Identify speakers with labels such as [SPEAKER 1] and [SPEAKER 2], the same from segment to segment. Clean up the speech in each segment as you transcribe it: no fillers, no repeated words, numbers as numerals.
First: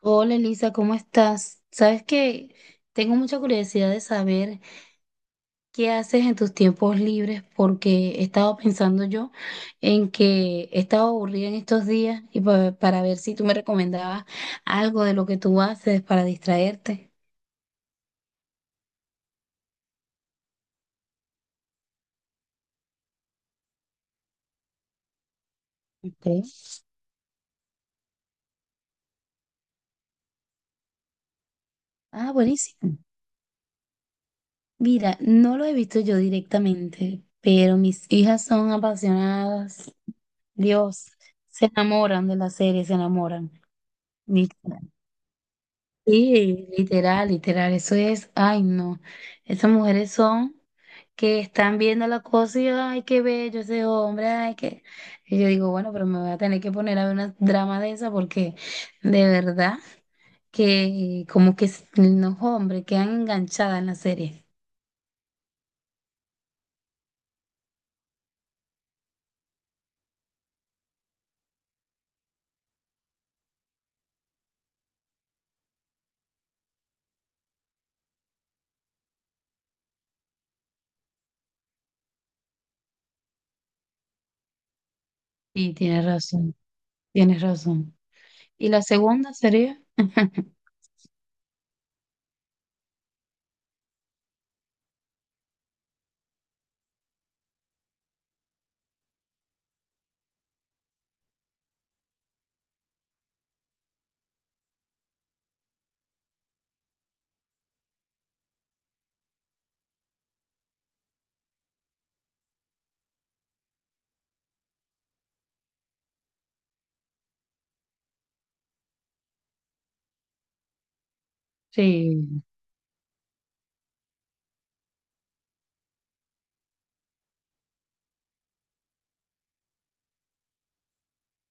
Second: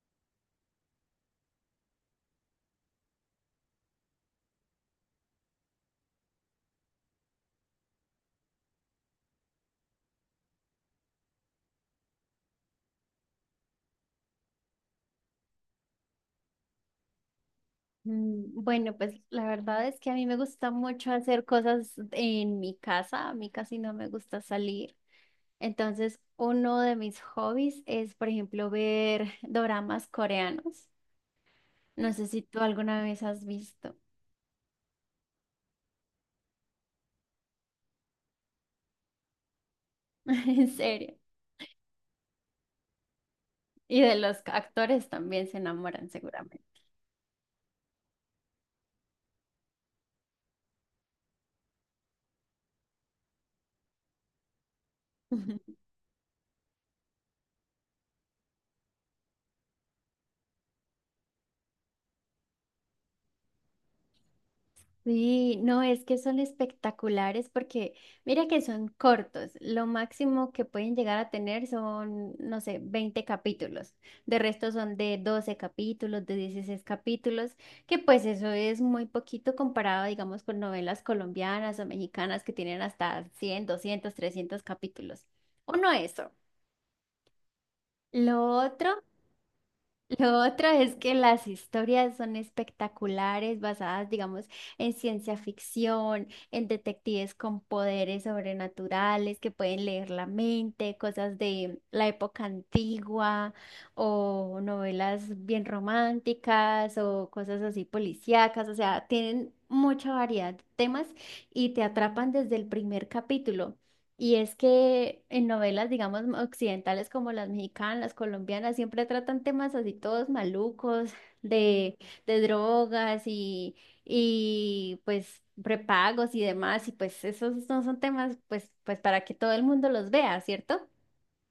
[SPEAKER 1] Hola Elisa, ¿cómo estás? Sabes que tengo mucha curiosidad de saber qué haces en tus tiempos libres porque he estado pensando yo en que he estado aburrida en estos días y para ver si tú me recomendabas algo de lo que tú haces para distraerte.
[SPEAKER 2] Bueno, pues la verdad es que a mí me gusta mucho hacer cosas en mi casa, a mí casi no me gusta salir. Entonces,
[SPEAKER 1] Ok.
[SPEAKER 2] uno de mis hobbies es, por ejemplo, ver doramas coreanos. No sé
[SPEAKER 1] Ah,
[SPEAKER 2] si tú
[SPEAKER 1] buenísimo.
[SPEAKER 2] alguna vez has visto,
[SPEAKER 1] Mira, no lo he visto yo directamente, pero mis hijas son apasionadas.
[SPEAKER 2] en
[SPEAKER 1] Dios,
[SPEAKER 2] serio.
[SPEAKER 1] se enamoran de la serie, se enamoran.
[SPEAKER 2] Y de los actores también se enamoran seguramente.
[SPEAKER 1] Sí, literal, literal, eso es, ay no, esas mujeres son que están viendo la cosa y ay, qué bello ese hombre, ay, qué... Y yo digo, bueno, pero me voy a tener que poner a ver una drama de esa porque de verdad que como que los hombres quedan enganchadas en la serie.
[SPEAKER 2] Sí, no, es que son espectaculares porque mira que son cortos. Lo máximo que pueden llegar a tener son, no sé, 20 capítulos. De resto son de 12 capítulos, de 16 capítulos, que pues eso es muy poquito comparado, digamos, con novelas colombianas o mexicanas que tienen hasta 100, 200, 300 capítulos.
[SPEAKER 1] Sí,
[SPEAKER 2] Uno
[SPEAKER 1] tienes
[SPEAKER 2] eso.
[SPEAKER 1] razón, tienes razón.
[SPEAKER 2] Lo
[SPEAKER 1] ¿Y la
[SPEAKER 2] otro
[SPEAKER 1] segunda sería?
[SPEAKER 2] lo otro es que las historias son espectaculares, basadas, digamos, en ciencia ficción, en detectives con poderes sobrenaturales que pueden leer la mente, cosas de la época antigua, o novelas bien románticas, o cosas así policíacas, o sea, tienen mucha variedad de temas y te atrapan desde el primer capítulo. Y es que en novelas, digamos, occidentales como las mexicanas, las colombianas, siempre tratan temas así todos malucos, de, de
[SPEAKER 1] Sí.
[SPEAKER 2] drogas y pues prepagos y demás, y pues esos no son temas pues, pues para que todo el mundo los vea, ¿cierto?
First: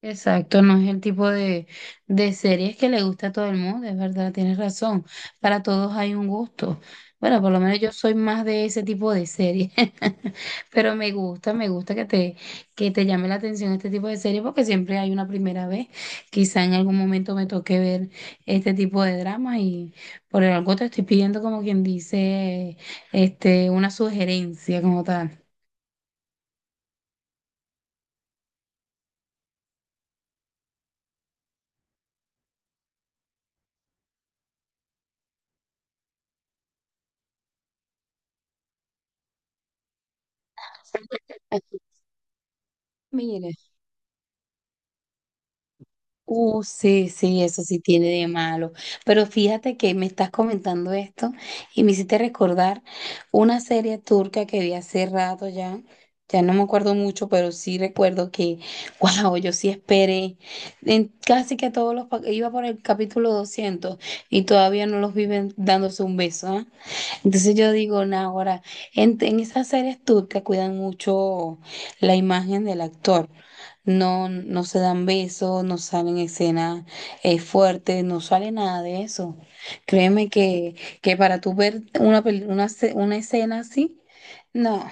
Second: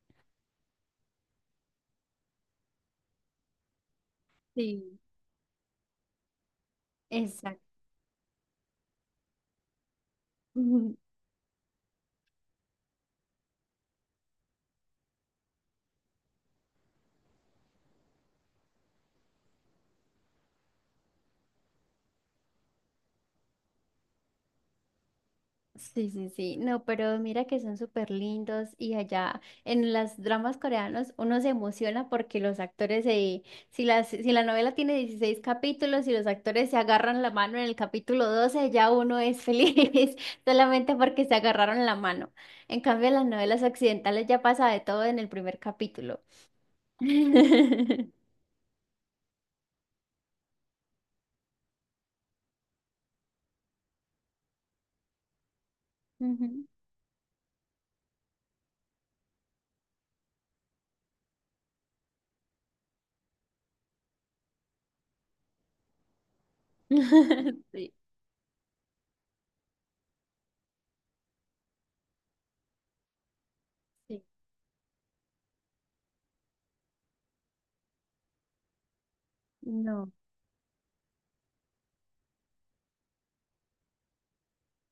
[SPEAKER 1] Exacto, no es el tipo de, series que le gusta a todo el mundo, es verdad, tienes
[SPEAKER 2] Sí.
[SPEAKER 1] razón. Para todos hay un gusto. Bueno, por lo
[SPEAKER 2] Exacto.
[SPEAKER 1] menos yo soy más de ese tipo de series, pero me gusta que te llame la atención este tipo de series porque siempre hay una primera vez. Quizá en algún momento me toque ver este tipo de dramas y por algo te estoy pidiendo como quien dice, este, una sugerencia como tal.
[SPEAKER 2] Sí, sí, sí. No, pero mira que son súper lindos y allá en las dramas coreanos uno se emociona porque los actores se, si la novela tiene 16 capítulos y los actores se agarran la mano en el capítulo 12 ya uno es feliz solamente porque se agarraron la mano. En cambio, en las
[SPEAKER 1] Mire.
[SPEAKER 2] novelas occidentales ya pasa de todo en el primer capítulo.
[SPEAKER 1] Sí, sí, eso sí tiene de malo. Pero fíjate que me estás comentando esto y me hiciste recordar una serie turca que vi hace rato ya. Ya no me
[SPEAKER 2] Ujú.
[SPEAKER 1] acuerdo mucho, pero sí recuerdo que, wow, yo sí esperé. En casi que todos los, iba por el capítulo 200 y todavía no los viven dándose un beso, entonces yo
[SPEAKER 2] Sí,
[SPEAKER 1] digo, nah, ahora, en esas series turcas cuidan mucho la imagen del actor.
[SPEAKER 2] sí.
[SPEAKER 1] No, no se dan besos, no salen escenas fuertes, no sale nada de eso.
[SPEAKER 2] No.
[SPEAKER 1] Créeme que, para tú ver una, peli- una, ce- una escena así, no,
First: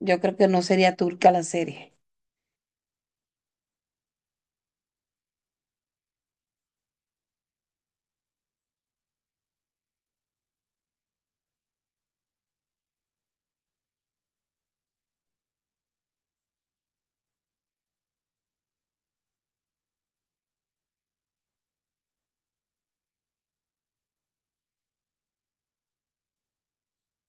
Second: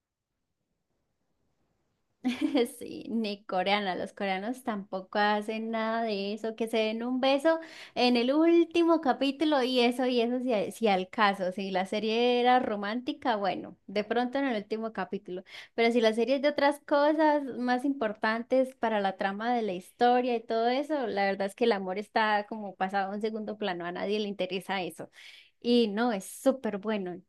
[SPEAKER 1] yo creo que no sería turca la serie.
[SPEAKER 2] Sí, ni coreana. Los coreanos tampoco hacen nada de eso, que se den un beso en el último capítulo y eso, si, si al caso, si la serie era romántica, bueno, de pronto en el último capítulo. Pero si la serie es de otras cosas más importantes para la trama de la historia y todo eso, la verdad es que el amor está como pasado a un segundo plano, a nadie le interesa eso. Y no, es súper bueno,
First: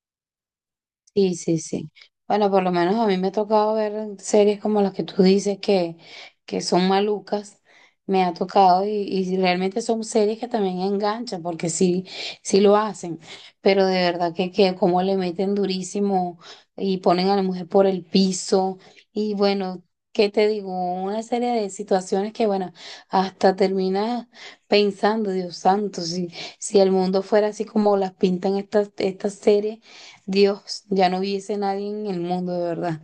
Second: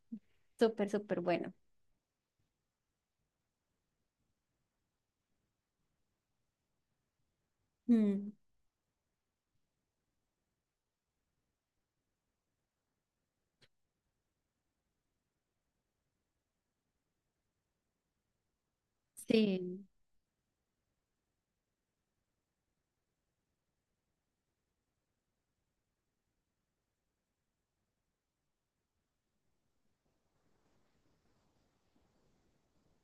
[SPEAKER 2] súper, súper
[SPEAKER 1] Sí,
[SPEAKER 2] bueno.
[SPEAKER 1] sí, sí. Bueno, por lo menos a mí me ha tocado ver series como las que tú dices que, son malucas. Me
[SPEAKER 2] Mm,
[SPEAKER 1] ha tocado y realmente son series que también enganchan porque sí, sí lo hacen. Pero de verdad que como le meten durísimo y ponen a la mujer por el piso. Y bueno,
[SPEAKER 2] sí.
[SPEAKER 1] ¿qué te digo? Una serie de situaciones que, bueno, hasta terminas pensando, Dios santo, si el mundo fuera así como las pintan estas series Dios, ya no hubiese nadie en el mundo, de verdad.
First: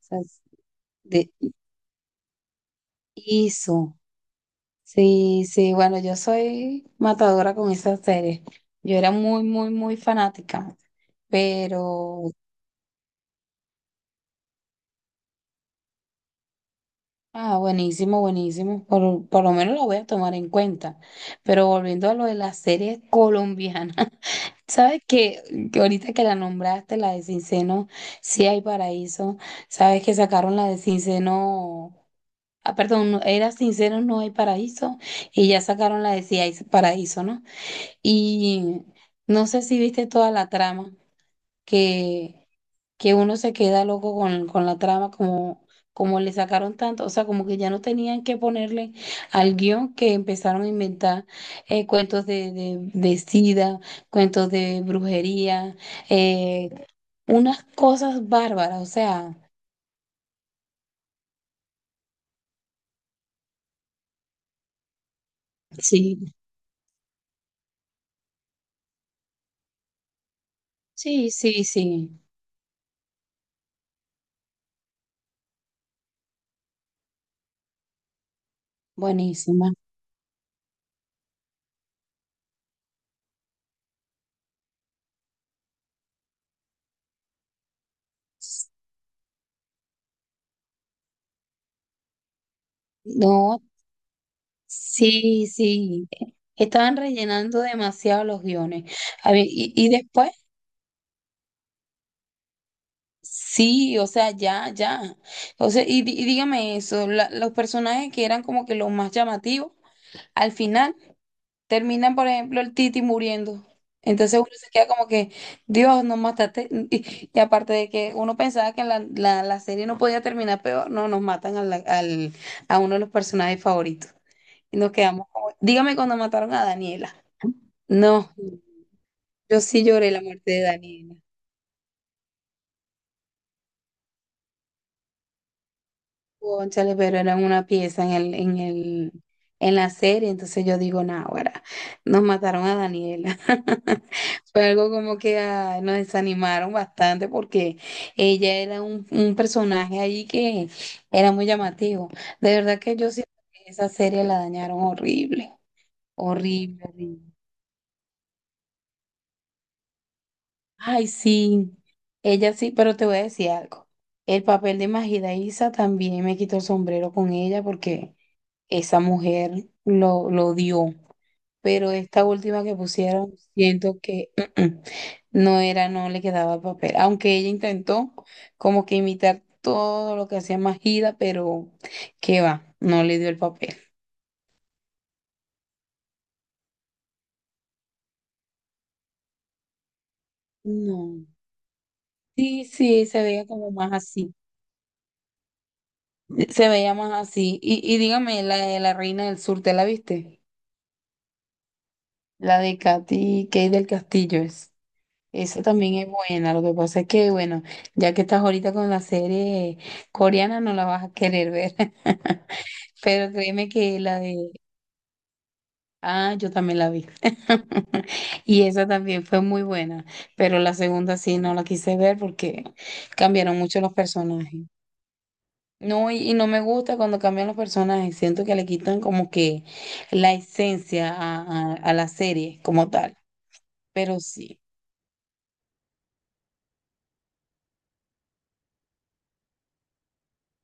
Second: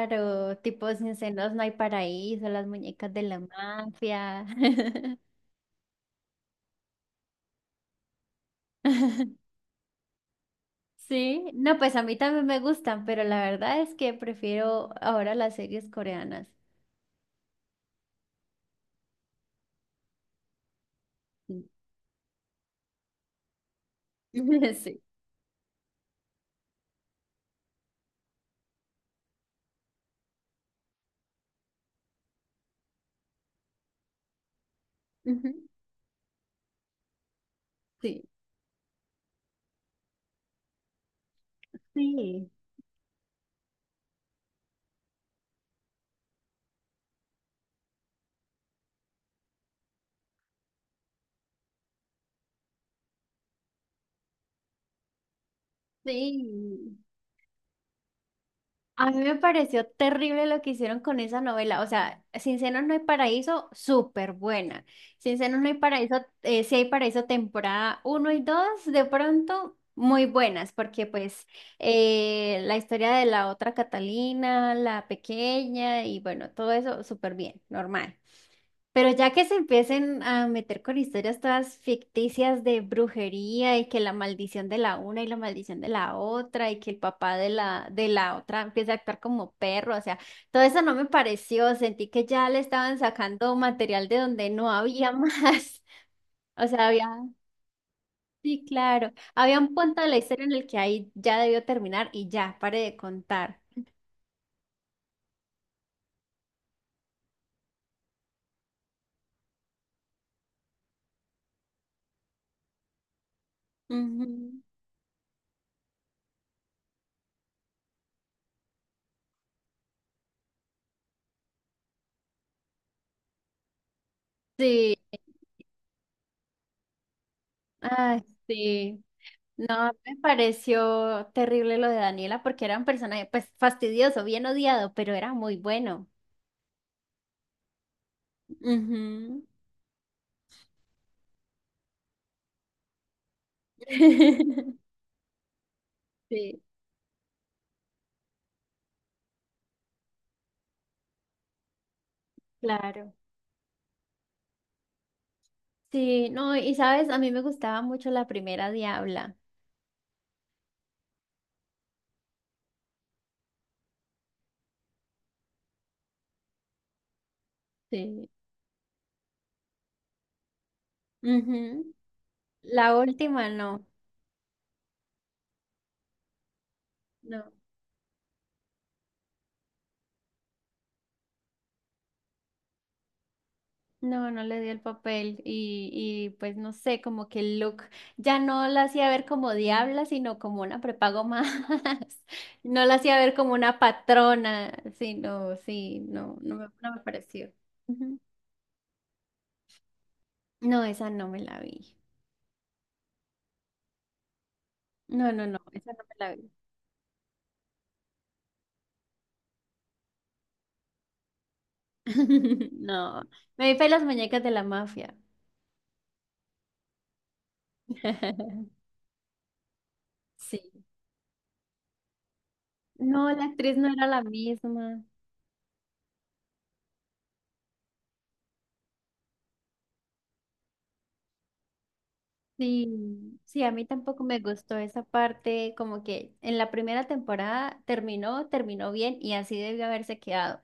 [SPEAKER 1] O sea,
[SPEAKER 2] tipo Sin
[SPEAKER 1] de
[SPEAKER 2] Senos No Hay Paraíso, Las Muñecas de la
[SPEAKER 1] eso.
[SPEAKER 2] Mafia.
[SPEAKER 1] Sí, sí, bueno, yo soy matadora con esas series. Yo era muy, muy, muy fanática,
[SPEAKER 2] Sí, no, pues a mí
[SPEAKER 1] pero,
[SPEAKER 2] también me gustan, pero la verdad es que prefiero ahora las series coreanas.
[SPEAKER 1] ah, buenísimo, buenísimo. Por lo menos lo voy a tomar en cuenta. Pero
[SPEAKER 2] Sí.
[SPEAKER 1] volviendo a lo de las series colombianas,
[SPEAKER 2] Sí.
[SPEAKER 1] ¿sabes qué? Que ahorita que la nombraste, la de Cinceno, sí hay paraíso. ¿Sabes que sacaron la de Cinceno? Ah, perdón, no, era sincero, no hay paraíso, y
[SPEAKER 2] Ujú.
[SPEAKER 1] ya sacaron la de si hay paraíso, ¿no?
[SPEAKER 2] Sí.
[SPEAKER 1] Y no sé si viste toda la trama, que,
[SPEAKER 2] Sí.
[SPEAKER 1] que uno se queda loco con, la trama, como le sacaron tanto, o sea, como que ya no tenían que ponerle al guión que empezaron a inventar cuentos de sida, cuentos de brujería,
[SPEAKER 2] Sí.
[SPEAKER 1] eh, unas cosas bárbaras, o
[SPEAKER 2] A mí me
[SPEAKER 1] sea,
[SPEAKER 2] pareció terrible lo que hicieron con esa novela. O sea, Sin Senos No Hay Paraíso, súper buena. Sin Senos No Hay Paraíso,
[SPEAKER 1] sí,
[SPEAKER 2] Sí Hay Paraíso temporada uno y 2, de pronto muy buenas, porque
[SPEAKER 1] sí,
[SPEAKER 2] pues
[SPEAKER 1] sí, sí,
[SPEAKER 2] la historia de la otra Catalina, la pequeña y bueno, todo eso súper bien, normal. Pero ya que se
[SPEAKER 1] buenísima.
[SPEAKER 2] empiecen a meter con historias todas ficticias de brujería y que la maldición de la una y la maldición de la otra y que el papá de la otra empieza a actuar como perro, o sea, todo eso no me pareció, sentí que ya le estaban sacando
[SPEAKER 1] No,
[SPEAKER 2] material de donde no había más.
[SPEAKER 1] sí, sí,
[SPEAKER 2] O sea,
[SPEAKER 1] estaban
[SPEAKER 2] había,
[SPEAKER 1] rellenando demasiado los
[SPEAKER 2] sí,
[SPEAKER 1] guiones.
[SPEAKER 2] claro,
[SPEAKER 1] A ver,
[SPEAKER 2] había un
[SPEAKER 1] y
[SPEAKER 2] punto de la
[SPEAKER 1] después,
[SPEAKER 2] historia en el que ahí ya debió terminar y ya, pare de contar.
[SPEAKER 1] sí, o sea, ya, ya. O sea, y, y dígame eso, los personajes que eran como que los más llamativos, al final terminan, por ejemplo, el Titi muriendo. Entonces uno
[SPEAKER 2] Ujú.
[SPEAKER 1] se queda como que, Dios, nos mataste. Y aparte de que uno pensaba que la, serie no podía terminar peor, no, nos matan a uno de los personajes favoritos. Y nos
[SPEAKER 2] Sí,
[SPEAKER 1] quedamos como, dígame cuando mataron a Daniela.
[SPEAKER 2] ay,
[SPEAKER 1] No,
[SPEAKER 2] sí.
[SPEAKER 1] yo sí
[SPEAKER 2] No,
[SPEAKER 1] lloré
[SPEAKER 2] me
[SPEAKER 1] la muerte de Daniela.
[SPEAKER 2] pareció terrible lo de Daniela porque era un personaje, pues fastidioso, bien odiado, pero era muy bueno.
[SPEAKER 1] Cónchale, pero eran una pieza
[SPEAKER 2] Ujú.
[SPEAKER 1] en la serie, entonces yo digo, náguara, nos mataron a Daniela. Fue algo como que ay, nos
[SPEAKER 2] Sí,
[SPEAKER 1] desanimaron bastante porque ella era un personaje allí que era muy llamativo. De verdad que yo
[SPEAKER 2] claro.
[SPEAKER 1] siento que esa serie la dañaron horrible,
[SPEAKER 2] Sí, no, y
[SPEAKER 1] horrible,
[SPEAKER 2] sabes, a mí
[SPEAKER 1] horrible.
[SPEAKER 2] me gustaba mucho la primera Diabla.
[SPEAKER 1] Ay, sí, ella sí, pero te voy a decir algo. El papel de Majida Isa también me quitó el sombrero con ella porque
[SPEAKER 2] Sí.
[SPEAKER 1] esa mujer lo dio. Pero
[SPEAKER 2] Ujú.
[SPEAKER 1] esta última que
[SPEAKER 2] La
[SPEAKER 1] pusieron,
[SPEAKER 2] última no.
[SPEAKER 1] siento que mm, mm, no era, no le quedaba el papel. Aunque ella
[SPEAKER 2] No.
[SPEAKER 1] intentó como que imitar todo lo que hacía Majida, pero qué va, no le dio el papel.
[SPEAKER 2] No, no le dio el papel y pues no sé, como que el look ya no la hacía ver como diabla, sino como una prepago
[SPEAKER 1] No.
[SPEAKER 2] más.
[SPEAKER 1] Sí,
[SPEAKER 2] No la
[SPEAKER 1] sí,
[SPEAKER 2] hacía
[SPEAKER 1] se
[SPEAKER 2] ver
[SPEAKER 1] veía
[SPEAKER 2] como
[SPEAKER 1] como
[SPEAKER 2] una
[SPEAKER 1] más así.
[SPEAKER 2] patrona, sino, sí, no, no,
[SPEAKER 1] Se
[SPEAKER 2] no
[SPEAKER 1] veía
[SPEAKER 2] me
[SPEAKER 1] más
[SPEAKER 2] pareció.
[SPEAKER 1] así. Y
[SPEAKER 2] Ujú.
[SPEAKER 1] dígame, la de la Reina del Sur, ¿te la viste?
[SPEAKER 2] No, esa no me la vi.
[SPEAKER 1] La de Katy Kay del Castillo es.
[SPEAKER 2] No, no, no,
[SPEAKER 1] Esa
[SPEAKER 2] esa
[SPEAKER 1] también
[SPEAKER 2] no
[SPEAKER 1] es
[SPEAKER 2] me la vi.
[SPEAKER 1] buena. Lo que pasa es que, bueno, ya que estás ahorita con la serie coreana, no la vas a querer ver.
[SPEAKER 2] No,
[SPEAKER 1] Pero créeme
[SPEAKER 2] me vi fue
[SPEAKER 1] que
[SPEAKER 2] Las
[SPEAKER 1] la
[SPEAKER 2] Muñecas
[SPEAKER 1] de...
[SPEAKER 2] de la Mafia.
[SPEAKER 1] Ah, yo también la vi. Y esa también fue muy buena. Pero la
[SPEAKER 2] Sí.
[SPEAKER 1] segunda sí no la quise ver porque
[SPEAKER 2] No, la
[SPEAKER 1] cambiaron
[SPEAKER 2] actriz
[SPEAKER 1] mucho
[SPEAKER 2] no
[SPEAKER 1] los
[SPEAKER 2] era la
[SPEAKER 1] personajes.
[SPEAKER 2] misma.
[SPEAKER 1] No, y no me gusta cuando cambian los personajes. Siento que le quitan como que la esencia a la serie como tal.
[SPEAKER 2] Sí, sí, a mí
[SPEAKER 1] Pero
[SPEAKER 2] tampoco me
[SPEAKER 1] sí.
[SPEAKER 2] gustó esa parte, como que en la primera temporada terminó bien y así debió haberse quedado,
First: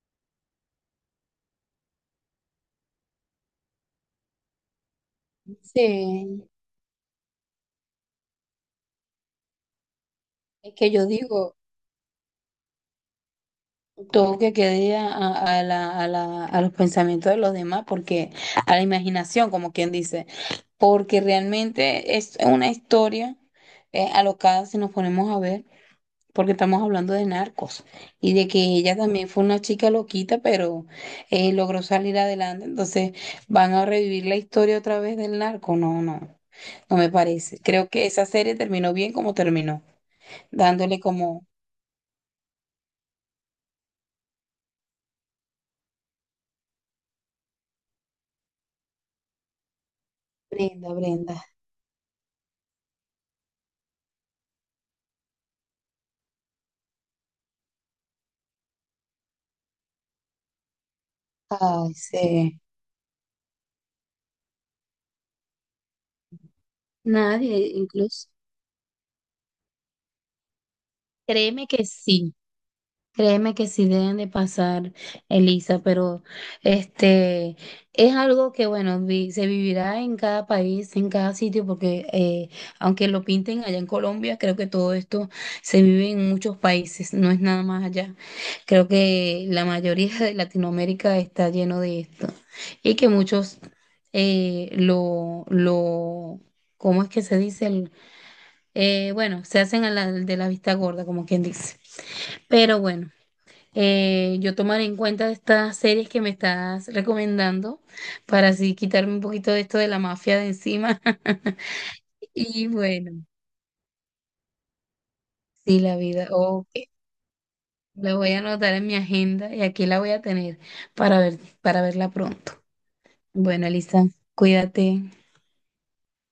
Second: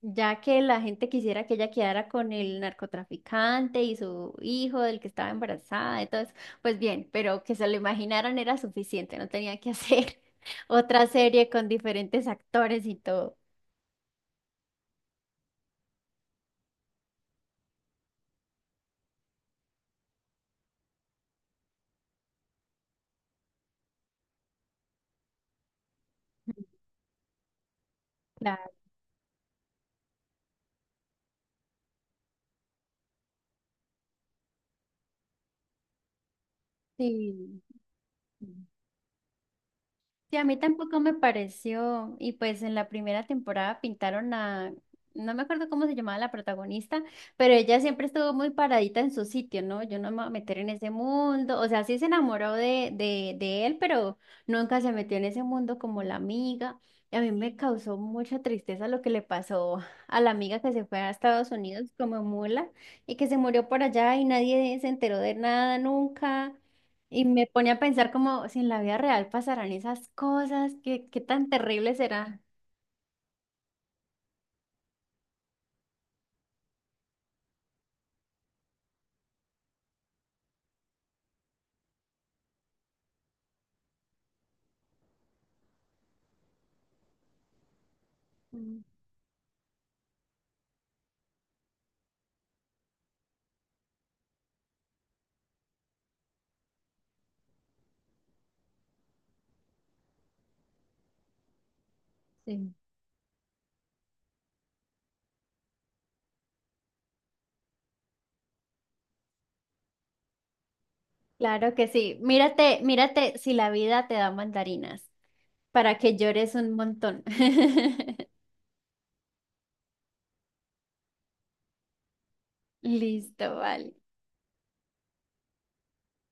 [SPEAKER 2] ya que la gente quisiera que ella quedara con el narcotraficante y su hijo del que estaba embarazada, entonces,
[SPEAKER 1] Sí,
[SPEAKER 2] pues bien, pero que se lo imaginaran era suficiente, no tenía que hacer
[SPEAKER 1] es que
[SPEAKER 2] otra
[SPEAKER 1] yo
[SPEAKER 2] serie
[SPEAKER 1] digo,
[SPEAKER 2] con diferentes actores y todo.
[SPEAKER 1] todo que quede a los pensamientos de los demás, porque a la imaginación, como quien dice, porque realmente es una historia alocada si nos ponemos a ver, porque estamos hablando de narcos y de que
[SPEAKER 2] Claro,
[SPEAKER 1] ella también fue una chica loquita, pero logró salir adelante, entonces van a revivir la historia otra vez del narco, no, no, no me parece.
[SPEAKER 2] sí.
[SPEAKER 1] Creo que esa serie terminó bien como terminó,
[SPEAKER 2] Sí, a mí tampoco
[SPEAKER 1] dándole
[SPEAKER 2] me
[SPEAKER 1] como...
[SPEAKER 2] pareció. Y pues en la primera temporada pintaron a, no me acuerdo cómo se llamaba la protagonista, pero ella siempre estuvo muy paradita en su sitio, ¿no? Yo no me voy a meter en ese
[SPEAKER 1] Brenda, Brenda.
[SPEAKER 2] mundo. O sea, sí se enamoró de él, pero nunca se metió en ese mundo como la amiga. Y a mí me causó mucha tristeza lo que le pasó a la amiga que se fue a Estados Unidos
[SPEAKER 1] Ay,
[SPEAKER 2] como
[SPEAKER 1] sí.
[SPEAKER 2] mula y que se murió por allá y nadie se enteró de nada nunca. Y me pone a
[SPEAKER 1] Nadie,
[SPEAKER 2] pensar
[SPEAKER 1] incluso.
[SPEAKER 2] como si en la vida real pasarán esas cosas, qué tan
[SPEAKER 1] Créeme que
[SPEAKER 2] terrible
[SPEAKER 1] sí,
[SPEAKER 2] será.
[SPEAKER 1] créeme que sí deben de pasar, Elisa, pero este es algo que, bueno, se vivirá en cada país, en cada sitio, porque aunque lo pinten allá en Colombia, creo que todo esto se vive en muchos países, no es nada más allá.
[SPEAKER 2] Mm,
[SPEAKER 1] Creo que la mayoría de Latinoamérica está lleno de esto y que muchos eh, lo, lo, ¿cómo es que se dice? Bueno, se hacen de la vista gorda, como quien dice.
[SPEAKER 2] sí.
[SPEAKER 1] Pero bueno, yo tomaré en cuenta estas series que me estás recomendando para así quitarme un poquito de esto de la mafia de encima.
[SPEAKER 2] Claro que sí.
[SPEAKER 1] Y
[SPEAKER 2] Mírate,
[SPEAKER 1] bueno,
[SPEAKER 2] mírate si la vida te da mandarinas
[SPEAKER 1] sí, la
[SPEAKER 2] para que
[SPEAKER 1] vida.
[SPEAKER 2] llores
[SPEAKER 1] Ok,
[SPEAKER 2] un montón.
[SPEAKER 1] la voy a anotar en mi agenda y aquí la voy a tener para ver, para verla pronto.
[SPEAKER 2] Listo,
[SPEAKER 1] Bueno,
[SPEAKER 2] vale.
[SPEAKER 1] Elisa, cuídate.